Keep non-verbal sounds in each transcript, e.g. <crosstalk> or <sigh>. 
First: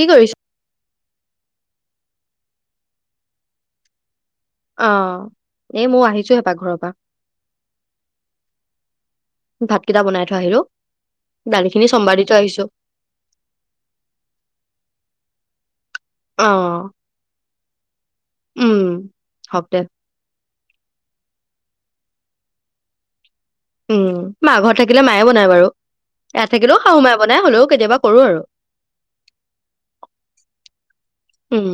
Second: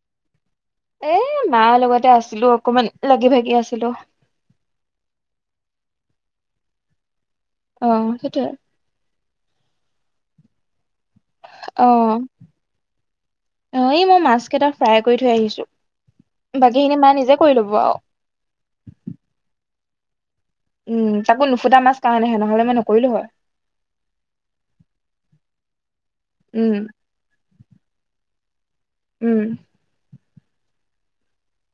কি কৰিছ? এ, মাৰ লগতে আছিলোঁ অকমান, লাগি ভাগি আছিলোঁ। অ', এই মই আহিছোঁহে পাকঘৰৰ পৰা। অ', সেইটোয়ে। ভাতকেইটা বনাই থৈ আহিলোঁ, অ দালিখিনি চম্ভাৰ দি থৈ আহিছোঁ। অ', এই মই মাছকেইটা ফ্ৰাই কৰি থৈ আহিছোঁ, অ', বাকীখিনি মা নিজে কৰি ল'ব আৰু। উম, হওক দে। উম, তাকো নুফুটা মাছ কাৰণেহে, নহ'লে মই নকৰিলোঁ হয়। উম, মা ঘৰত থাকিলে মায়ে বনাই বাৰু, ইয়াত থাকিলেও উম শাহু মায়ে বনাই হ'লেও কেতিয়াবা কৰোঁ আৰু। উম। উম,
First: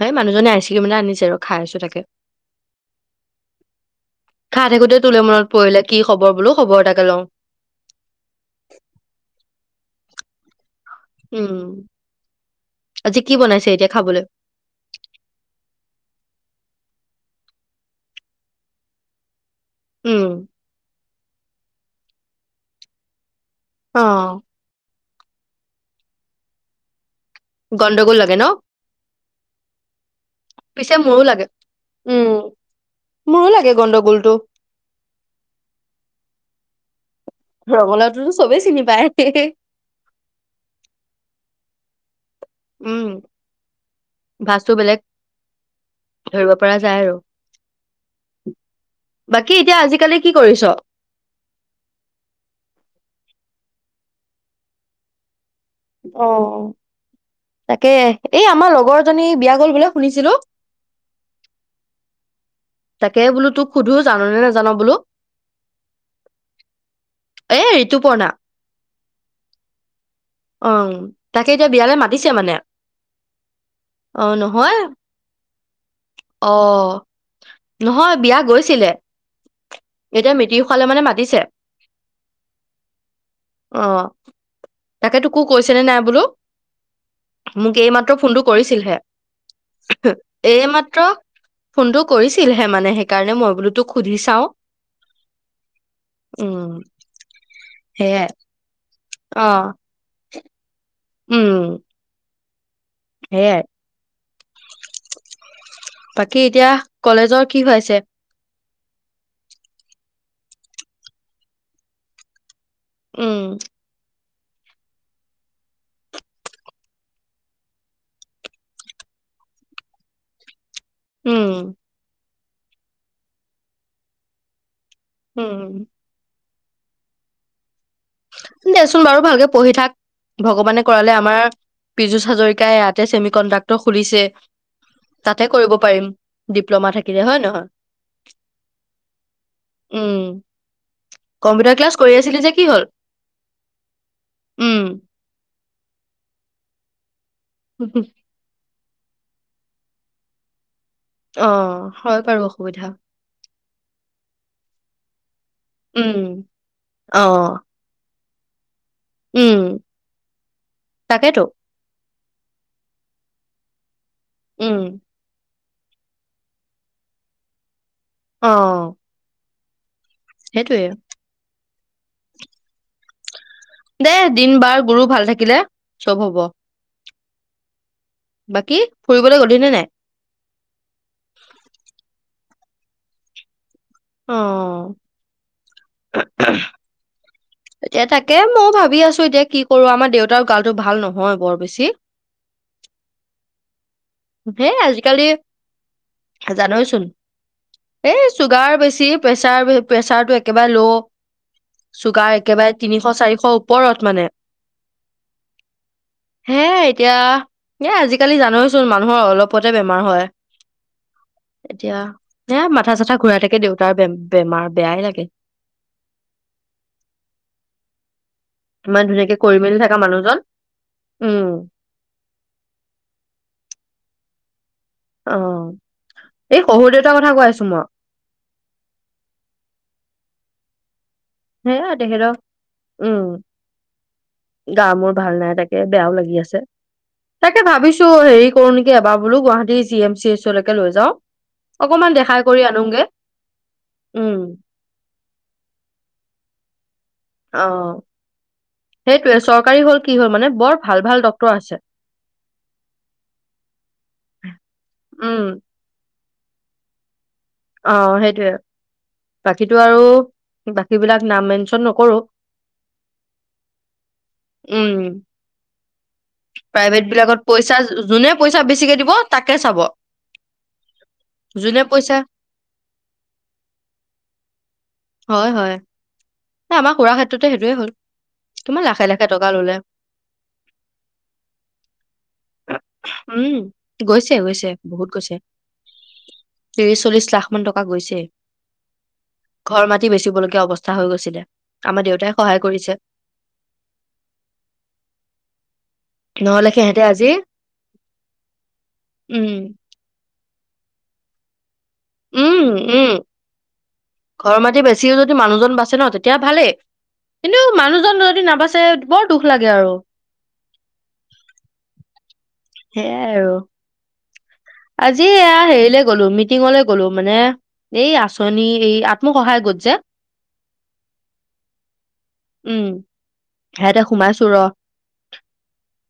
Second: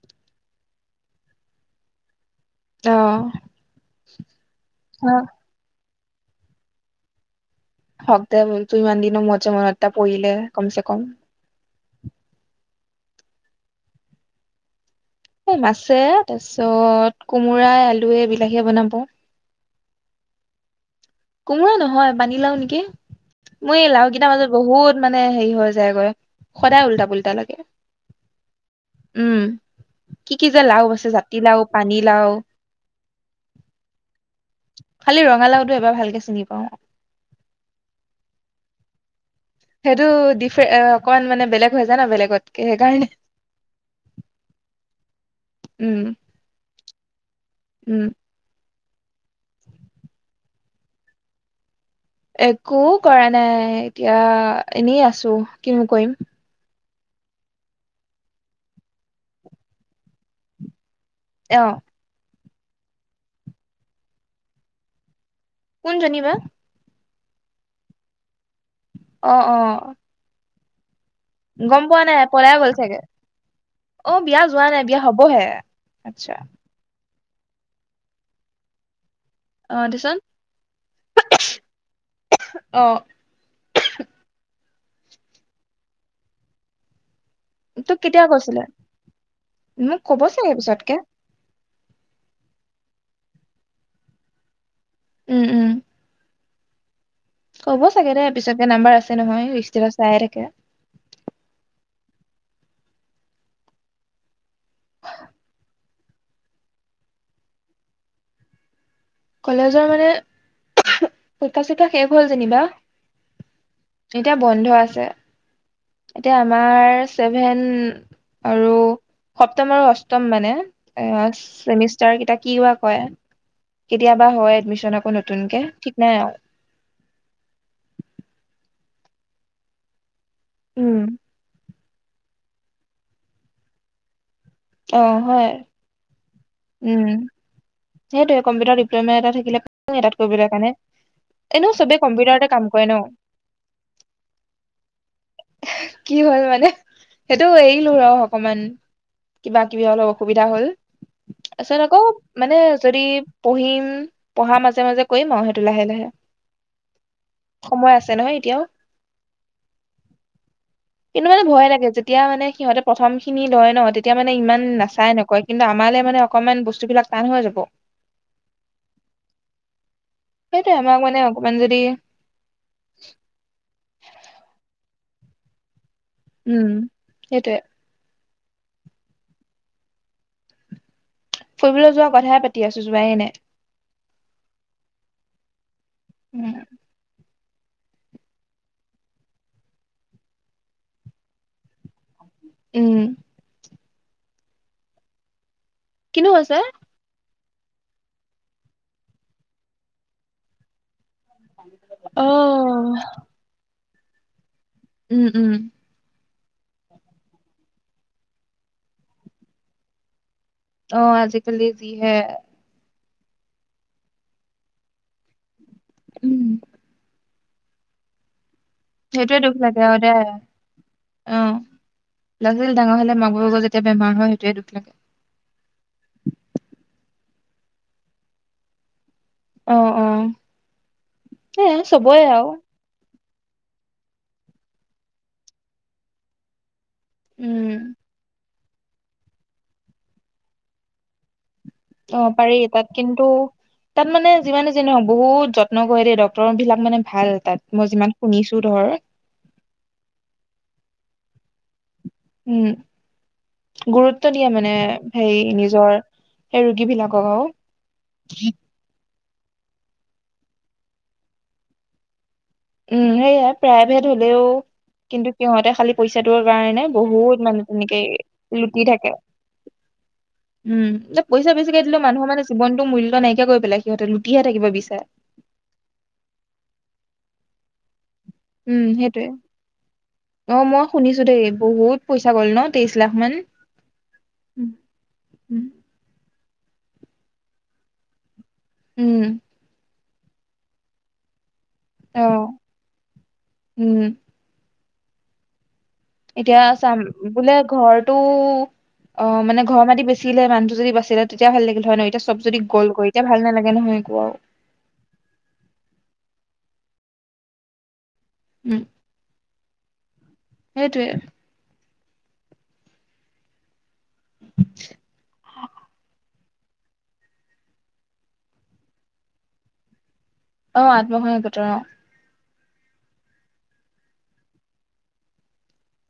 সেই মানুহজনে আইচ ক্ৰীম এটা আনিছে ৰ, খাই আছোঁ তাকে। অ খাই থাকোঁতে তোলে মনত পৰিলে, কি খবৰ বোলো, খবৰ এটাকে লওঁ। হওক দে, মোক যে ইমান দিনৰ মুৰত যে মনত এটা পৰিলে কমচেকম। উম, আজি কি বনাইছে এতিয়া খাবলৈ? এই মাছে তাৰপিছত কোমোৰা, আলুয়ে, বিলাহীয়ে বনাব। উম। কোমোৰা নহয় পানী লাও নেকি, মই এই লাও কেইটাৰ অ', মাজত বহুত মানে হেৰি হৈ যায়গৈ। সদায় উল্টা পোল্টা লাগে। গণ্ডগোল লাগে ন'? উম। কি কি যে লাও পিছে আছে মোৰো লাগে। জাতিলাও পানীলাও উম, মোৰো লাগে গণ্ডগোলটো। খালি ৰঙালাউটো এবাৰ ভালকে চিনি পাওঁ আৰু। ৰঙালাউটোতো চবেই চিনি পায়। সেইটো ডিফ অকমান মানে বেলেগ হৈ যায় ন' বেলেগতকে সেইকাৰণে। ভাজটো বেলেগ, উম ধৰিব পৰা যায় আৰু। উম। বাকী এতিয়া আজিকালি কি কৰিছ? একো কৰা নাই, এতিয়া এনেই আছো। কিনো কৰিম অ, তাকে এই আমাৰ লগৰ জনী বিয়া গ'ল বোলে শুনিছিলো। অ'। তাকে বোলো, তোক সোধো জাননে, নেজান বোলো। কোন জনিবা এই ঋতুপৰ্ণা। অ', অ'। অ, তাকে এতিয়া গম বিয়ালৈ পোৱা নাই মাতিছে মানে। পলাই গ'ল চাগে অ অহ, বিয়া যোৱা নহয়, নাই বিয়া হবহে আচ্ছা অহ। নহয়, বিয়া গৈছিলে। অ দেচোন এতিয়া মিতিৰ খোৱালে মানে মাতিছে। অ অ, তাকে তোকোকো কৈছে নে, নাই বোলো। মোক তোক এইমাত্ৰ কেতিয়া ফোনটো কৈছিলে মোক কৰিছিলহে কব চাগে পিছতকে এইমাত্ৰ। ফোনটো কৰিছিলহে মানে সেইকাৰণে মই বোলো তোক সুধি চাও। উম, উম। উম। ক'ব চাগে দে সেয়াই পিছতকে নাম্বাৰ আছে অ নহয়। ইষ্টেটাছ চাইয়ে থাকে। উম। সেয়াই। বাকী এতিয়া কলেজৰ কি হৈছে। কলেজৰ মানে পৰিক্ষা চাৰিক্ষা, শেষ হ'ল যেনিবা। উম। এতিয়া বন্ধ আছে। এতিয়া আমাৰ চছেভেন আৰু সপ্তম আৰু অষ্টম মানে। অ, উম, চেমিষ্টাৰ কেইটা, কি, বা কয় কেতিয়াবা হয়, এডমিচন আকৌ নত উম। নতুনকে ঠিক নাই আও দেচোন বাৰু ভালকে পঢ়ি থাক ভগৱানে উম কৰালে আমাৰ পীজু হাজৰিকাই ইয়াতে চছেমি কণ্ডাক্টৰ খুলিছে, অ তাতে হয় কৰিব পাৰিম। ডিপ্ল'মা উম থাকিলে হয়, নহয়। সেইটোৱে কম্পিউাৰত ডিপ্লমা এটা থাকিলে এটা <unintelligible> উম, কৰিবলৈ কাৰণে। কম্পিউটাৰ এনেও ক্লাছ চবে কৰি আছিলি কম্পিউটাৰতে যে কি কাম হ'ল? কৰে ন। উম, কি হ'ল মানে সেইটো এৰিলো ৰ। অকমান কিবা, কিবি অলপ অসুবিধা হ'ল। অ, তাৰপিছত আকৌ হয়, বাৰু মানে অসুবিধা। যদি পঢ়িম, পঢ়া, মাজে, মাজে কৰিম আৰু সেইটো লাহে, লাহে। উম, অ', সময় আছে নহয় এতিয়াও উম, কিন্তু তাকেতো। মানে ভয় লাগে যে তিয়া মানে সিহঁতে প্ৰথম খিনি লয়, ন, তেতিয়া মানে ইমান উম, নাচাই নকয়। কিন্তু আমালে মানে অকমান বস্তুবিলাক টান হৈ যাব। অ'। সেইটো সেইটোয়ে। আমাক মানে অকমান যদি দেই দিন বাৰ গুৰু ভাল থাকিলে সব হ'ব। উম, সেইটোৱে। বাকী ফুৰিবলৈ গলিনি নে নাই। ফুৰিবলৈ যোৱা কথাই পাতি আছো যোৱায়েই নাই। অ, উম এতিয়া তাকে ময়ও ভাবি আছো, এতিয়া কি কৰো। আমাৰ দেউতাৰ গালটো ভাল নহয় বৰ বেছি। উম, হেই, আজিকালি কিনো হৈছে জানইচোন। এই চুগাৰ বেছি, প্ৰেছাৰ-প্ৰেছাৰটো একেবাৰে ল, অ চুগাৰ একেবাৰে, তিনিশ চাৰিশ ওপৰত মানে। উম, উম, হে এতিয়া এ, আজিকালি জানোচোন মানুহৰ অলপতে বেমাৰ হয়। অ, আজিকালি এতিয়া যিহে এ, মাথা-চাথা ঘূৰাই থাকে দেউতাৰে বে-বেমাৰ বেয়াই লাগে। উম, ইমান ধুনীয়াকে সেইটোৱে কৰি দুখ মেলি লাগে থকা অ, দে। মানুহজন উম অহ, ল'ৰা-ছোৱালী ডাঙৰ হ'লে, মাক-বাপেকৰ যেতিয়া বেমাৰ হয়, সেইৱে দুখ লাগে। অ, এই শহুৰ দেউতাৰ কথা কৈ আছো মই। অ, অ, এ হে, চবৰে তেখেতৰ আৰু উম, গা-মোৰ ভাল নাই, তাকে বেয়াও লাগি আছে। তাকে উম ভাবিছো হেৰি কৰো নেকি, এবাৰ বোলো গুৱাহাটীৰ জি, এম, চি, এচ, লকে লৈ যাওঁ। অ, পাৰি তাত কিন্তু, তাত মানে উম যিমান নহ বহুত যত্ন কৰে দেই, ডক্তৰ বিলাক মানে ভাল অ তাত মই যিমান শুনিছো ধৰ। চৰকাৰী হ'ল কি হ'ল, মানে বৰ ভাল-ভাল ডক্তৰ আছে। উম, গুৰুত্ব দিয়ে মানে, হেই উম নিজৰ সেই ৰোগী বিলাকক আৰু। অ, সেইটোয়ে বাকীটো আৰু বাকী বিলাক নাম মেনচন নকৰো। উম, সেয়াই প্ৰাইভেট হ'লেও, উম কিন্তু সিহঁতে খালি পইচাটোৰ কাৰণে প্ৰাইভেট বহুত বিলাকত মানে পইচা তেনেকে যোনে, পইচা লুটি বেছিকে থাকে দিব তাকে চাব। উম, এ, পইচা যোনে বেচিকে দিলেও পইচা মানুহৰ মানে জীৱনটো মূল্য নাইকিয়া কৰি পেলাই, সিহঁতে লুটিহে থাকিব বিচাৰে। হয়, হয়। আমাৰ খুৰা ক্ষেত্ৰতো সেইটোৱে হ'ল। উম, কিমান লাখে সেইটোৱে লাখে টকা ললে অ, মই শুনিছো দেই বহুত পইচা গ'ল ন, তেইশ লাখ মান? উম গৈছে, উম গৈছে, বহুত গৈছে, ত্ৰিশ চল্লিশ লাখ মান টকা গৈছে। উম ঘৰ মাটি বেচিব লগীয়া অৱস্থা হৈ গৈছিলে, আমাৰ অ দেউতাই সহায় কৰিছে। উম, এতিয়া নহ'লে চাম, সিহঁতে আজি বোলে ঘৰটো অ, উম, মানে ঘৰ মাটি বেছি। বাচছিলে মানুহটো যদি বাচছিলে, তেতিয়া ভাল লাগিল হয়, নহ এতিয়া চব যদি গল হৈ এতিয়া ভাল নালাগে নহয় একো আৰু। ঘৰ মাটি বেছিও যদি মানুহজন বাচে ন, তেতিয়া ভালেই, কিন্তু মানুহজন যদি নাবাচে। বৰ দুখ লাগে আৰু। সেইটোৱে। সেয়াই আৰু। <inaudible> আজি এয়া হেৰিলে গ'লো, মিটিঙলে গলো মানে এই আঁচনি, এই আত্মসহায় গোট যে। অ, আত্মসহায়ক গোতৰ অ, উম, সেয়াতে সোমাইছো ৰহ।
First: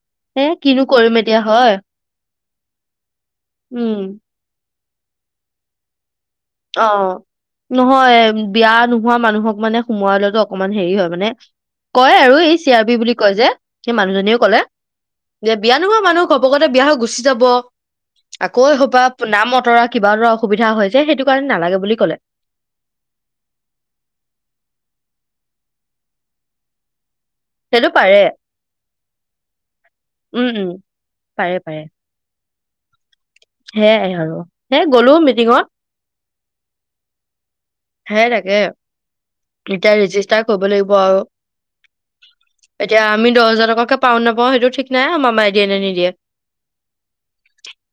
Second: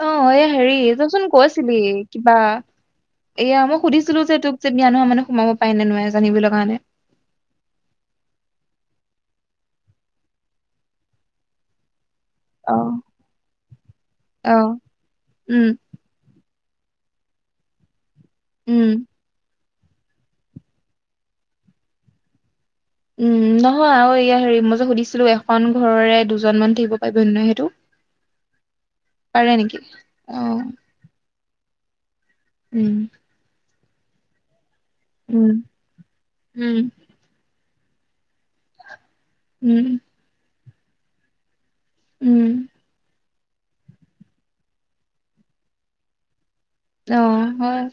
অ এ হেৰি তইচোন হয় কৈছিলি কিবা এয়া মই উম, সুধিছিলো যে তোক যে বিয়া নোহোৱা মানুহ সোমাব পাৰে নে নোৱাৰে জানিবলৈ কাৰণে অঁ নহয় বিয়া নোহোৱা মানুহক মানে সোমোৱা লোৱাটো অকমান হেৰি হয় মানে কয় আৰু এই চি অ আৰ বি বুলি কয় যে সেই মানুহজনীয়ে অ কলে যে উম বিয়া নোহোৱা মানুহ ঘপকতে বিয়া হৈ গুচি যাব আকৌ এই হোপা উম নাম অতৰা কিবা অতৰা অসুবিধা হয় যে সেইটো কাৰণে নালাগে বুলি ক'লে। উম নহয় আৰু ইয়া হেৰি মই যে সুধিছিলো এখন ঘৰৰে দুজন মানুহ থাকিব পাৰিবনে নাই সেই সেইটো পাৰে। পাৰে নেকি? অ উম উম, পাৰে পাৰে। উম। সেয়াই আৰু সেই গ'লো উম মিটিঙত। উম সেই তাকে এতিয়া উম ৰেজিষ্টাৰ কৰিব লাগিব আৰু উম এতিয়া আমি দহ হাজাৰ টকাকে পাওঁ নে নাপাওঁ সেইটো ঠিক নাই আৰু মামায়ে দিয়ে নে নিদিয়ে। অ হয়।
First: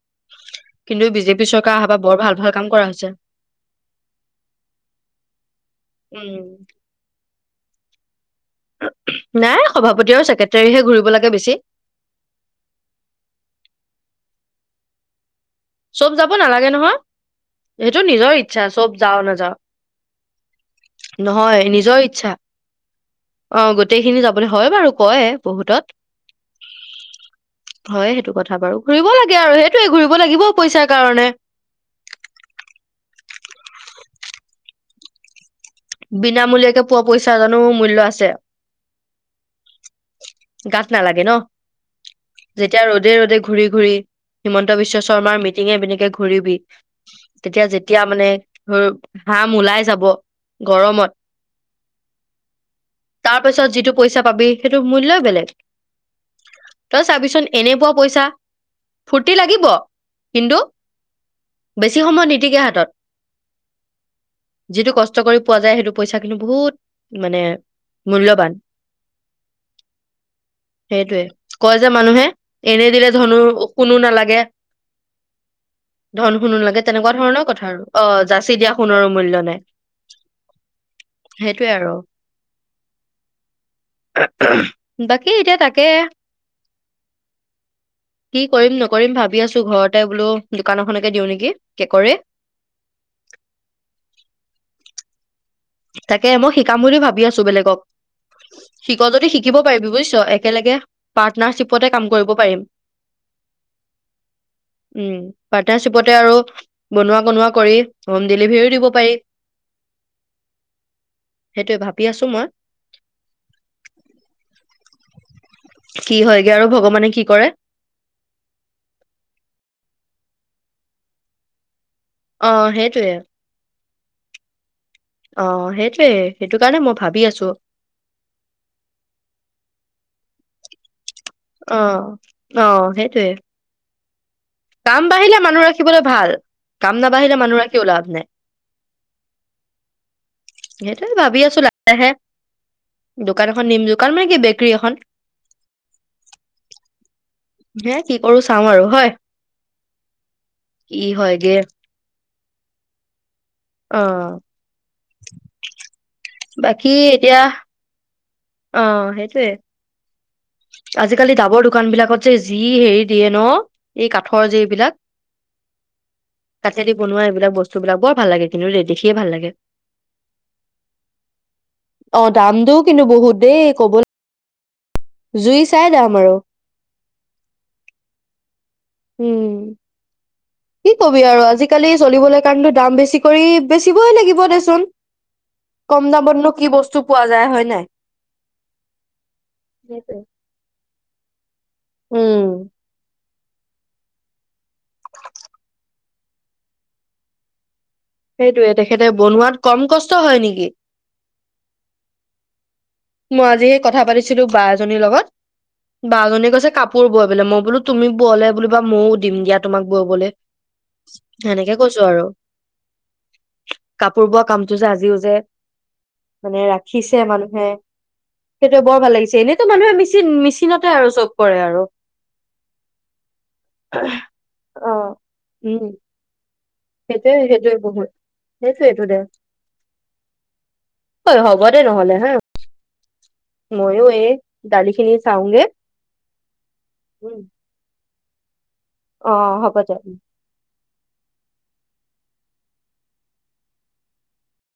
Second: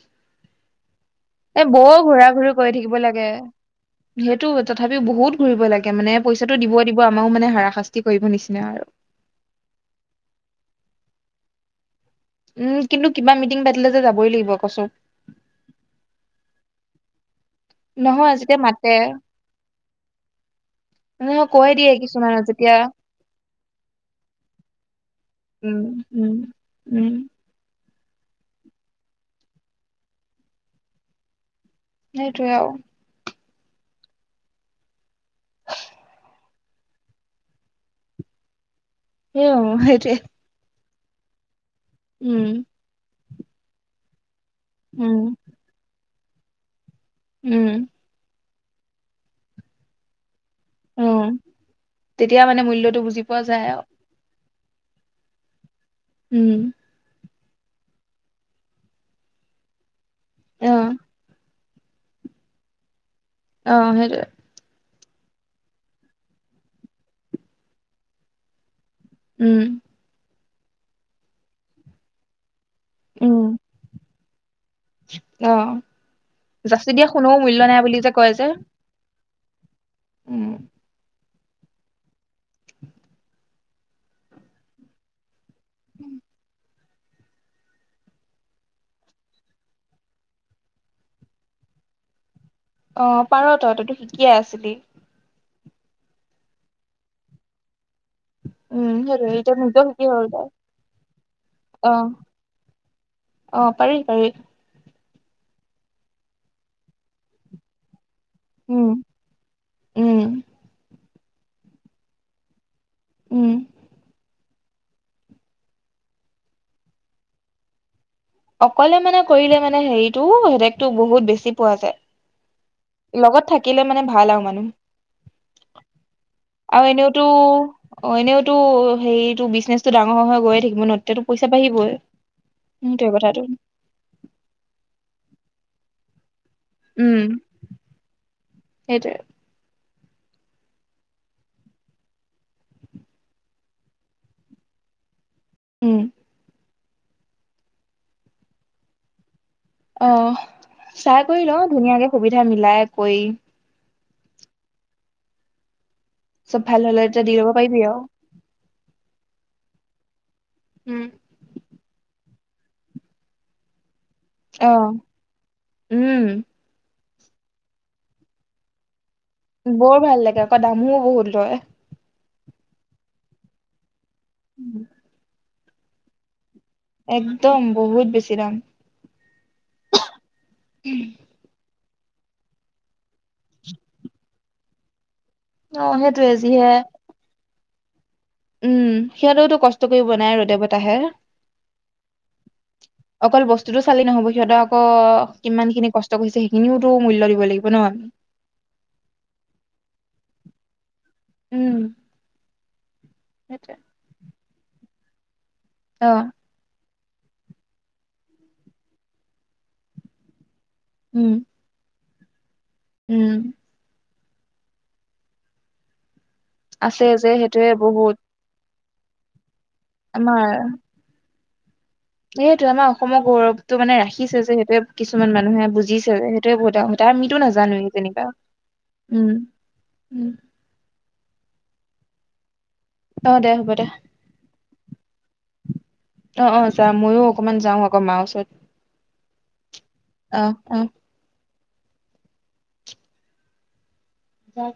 কিন্তু এই বিজেপি এ চৰকাৰ অহাৰ পৰা বৰ ঘূৰা ভাল ভাল ঘূৰি কাম কৰি কৰা থাকিব হৈছে লাগে। সেইটো তথাপিও বহুত ঘূৰিব লাগে মানে পইচাটো উম দিব দিব আমাকো মানে হাৰাশাস্তি কৰিব নিচিনা আৰু নাই সভাপতি আৰু চেক্ৰেটৰীহে ঘূৰিব লাগে বেছি। উম কিন্তু কিবা মিটিং পাতিলে যে যাবই লাগিব কৈছো। চব যাব নালাগে নহয় সেইটো নহয় নিজৰ যেতিয়া ইচ্ছা মাতে চব যাও নাযাও। নহয় কৈ দিয়ে নিজৰ ইচ্ছা কিছুমানত যেতিয়া অ গোটেই খিনি যাবলৈ হয় বাৰু কয় উম বহুতত উম উম হয় সেইটো কথা বাৰু ঘুৰিব লাগে আৰু সেইটোয়ে ঘূৰিব লাগিব পইচাৰ কাৰণে সেইটোৱে আৰু <inaudible> বিনামূলীয়াকে পোৱা পইচা জানো মূল্য আছে সেও সেইটোয়ে। গাত নালাগে ন উম এতিয়া ৰ'দে ৰ'দে ঘূৰি ঘূৰি হিমন্ত বিশ্ব উম শৰ্মাৰ মিটিঙে মিটিঙে ঘূৰিবি তেতিয়া উম যেতিয়া মানে ধৰ ঘাম ওলাই যাব অ গৰমত তেতিয়া মানে মূল্যটো বুজি পোৱা যায় তাৰপিছত আৰু যিটো পইচা পাবি সেইটো মূল্যয়ই বেলেগ উম তই চাবিচোন এনে পোৱা পইচা ফূৰ্তি লাগিব কিন্তু অ বেছি সময় নিটিকে হাতত অ সেইটোয়ে। যিটো কষ্ট কৰি পোৱা যায় সেইটো পইচা কিন্তু বহুত মানে মূল্যবান। উম সেইটোৱে কয় যে মানুহে এনে দিলে ধনু উম সোনো নালাগে। অ ধন সোণ নালাগে যাচি দিয়া তেনেকুৱা শুনো ধৰণৰ মূল্য কথা নাই আৰু বুলি যে অ কয় যে যাচি দিয়া সোণৰো মূল্য নাই। উম সেইটোৱে আৰু বাকী এতিয়া তাকে কি কৰিম নকৰিম ভাবি আছো ঘৰতে বোলো দোকান এখনকে দিওঁ নেকি কেকৰে। অ পাৰ ত‌ই তো ত শিকিয়ে আছিলি। তাকে মই শিকাম বুলি ভাবি আছো বেলেগক। উম শিক যদি সেইটোৱে এতিয়া শিকিব নিজেও পাৰিবি শিকি বুজিছ হ'ল তই একেলগে পাৰ্টনাৰশ্বিপতে অ কাম কৰিব পাৰিম। অ পাৰি পাৰি। উম পাৰ্টনাৰশ্বিপতে আৰু বনোৱা কনোৱা কৰি হোম ডেলিভাৰীও উম দিব পাৰি। উম। সেইটোৱে ভাবি আছো মই। উম। কি হয়গে আৰু ভগৱানে কি কৰে। অকলে মানে কৰিলে মানে হেৰিটো হেতেকটো বহুত বেছি পোৱা যায়। অ সেইট লগত থাকিলে মানে ভাল আৰু মানুহ। অ সেইটোয়ে সেইটো কাৰণে আৰু মই ভাবি এনেওতো আছো এনেওতো হেৰিতটো বিজনেচ টো ডাঙৰ হৈ হৈ গৈয়ে থাকিব ন তেতিয়াটো পইচা অ বাঢ়িবই অ সেইটো সেইটোয়ে কথাটো। কাম বাঢ়িলে মানুহ ৰাখিবলৈ ভাল, কাম উম নাবাঢ়িলে মানুহ ৰাখিও লাভ নাই। সেইটোৱে। সেইটোৱে ভাবি আছো লাহে লাহে দোকান এখন নিম দোকান মানে কি বেকৰী এখন। উম। হে কি কৰো চাওঁ আৰু হয়। অ কি চাই কৰি হয়গে ল ধুনীয়াকে সুবিধা মিলাই কৈ অ। সব ভাল বাকী হলে এটা দিব এতিয়া পাৰিবি আও। অ সেইটোৱে। উম আজিকালি ডাবৰ দোকানবিলাকত যে যি হেৰি দিয়ে ন এই কাঠৰ যে অ এইবিলাক উম কাঠেদি বনোৱা এইবিলাক বস্তুবিলাক বৰ ভাল লাগে কিন্তু দেখিয়ে ভাল লাগে। বৰ ভাল লাগে, আকৌ দামো বহুত লয়। অ দামটো কিন্তু বহুত দেই ক'বল <unintelligible> জুই চাই দাম আৰু। একদম বহুত বেছি দাম। হুম। কি কবি আৰু আজিকালি চলিবলৈ কাৰণো দাম বেছি কৰি বেচিবই লাগিব দেচোন। অ কম সেইটোৱে দামতনো যিহে কি বস্তু পোৱা যায় হয় নাই। উম সিহঁতেওতো কষ্ট কৰিব সেইটোৱে। বনাই ৰ বতাহে। উম। অকল বস্তুতটো চালি নহব সিহঁতে আক কিমানখিনি কষ্ট কৰিছে সেইখিনিওতো মূল্য দিব লাগিব ন আমি। সেইটোয়ে তেখেতে বনোৱাত কম কষ্ট হয় নেকি। উম। মই আজি সেইটোৱে সেই কথা পাতিছিলো বা এজনীৰ লগত, অ বা জনী কৈছে কাপ পোৰ বয় বোলে মই বোলো তুমি বলে বুলোবা ময়ো দিম দিয়া তোমাক ববলে। উম সেনেকে কৈছো আৰু। উম। কাপোৰ বোৱা কামটো যে আজিও যে মানে আছে ৰাখিছে যে মানুহে। সেইটোয়ে বহুত সেইটোৱে বৰ ভাল লাগিছে। এনেইতো মানুহে মেচিন আমাৰ মেচিনতে আৰু চব কৰে আৰু। সেইটোৱে আমাৰ অসমৰ গৌৰৱটো মানে ৰাখিছে যে সেইটোয়ে অ কিছুমান মানুহে উম বুজিছে যে সেইটোয়ে বহুত ডাঙৰ। তা সেইটোৱে আমিতো সেইটোৱে নাজানো বহুত তেনেকা সেইটোৱেইটো উম। অই হ'ব দে নহ'লে হা। অ দে হ'ব দে ময়ো এই দালিখিনি চাওঁগে। অ', অ', চা ময়ো অকমান যাওঁ অকন মাৰ ওচৰত। অ', হ'ব দে। অ', অ'। জাগে।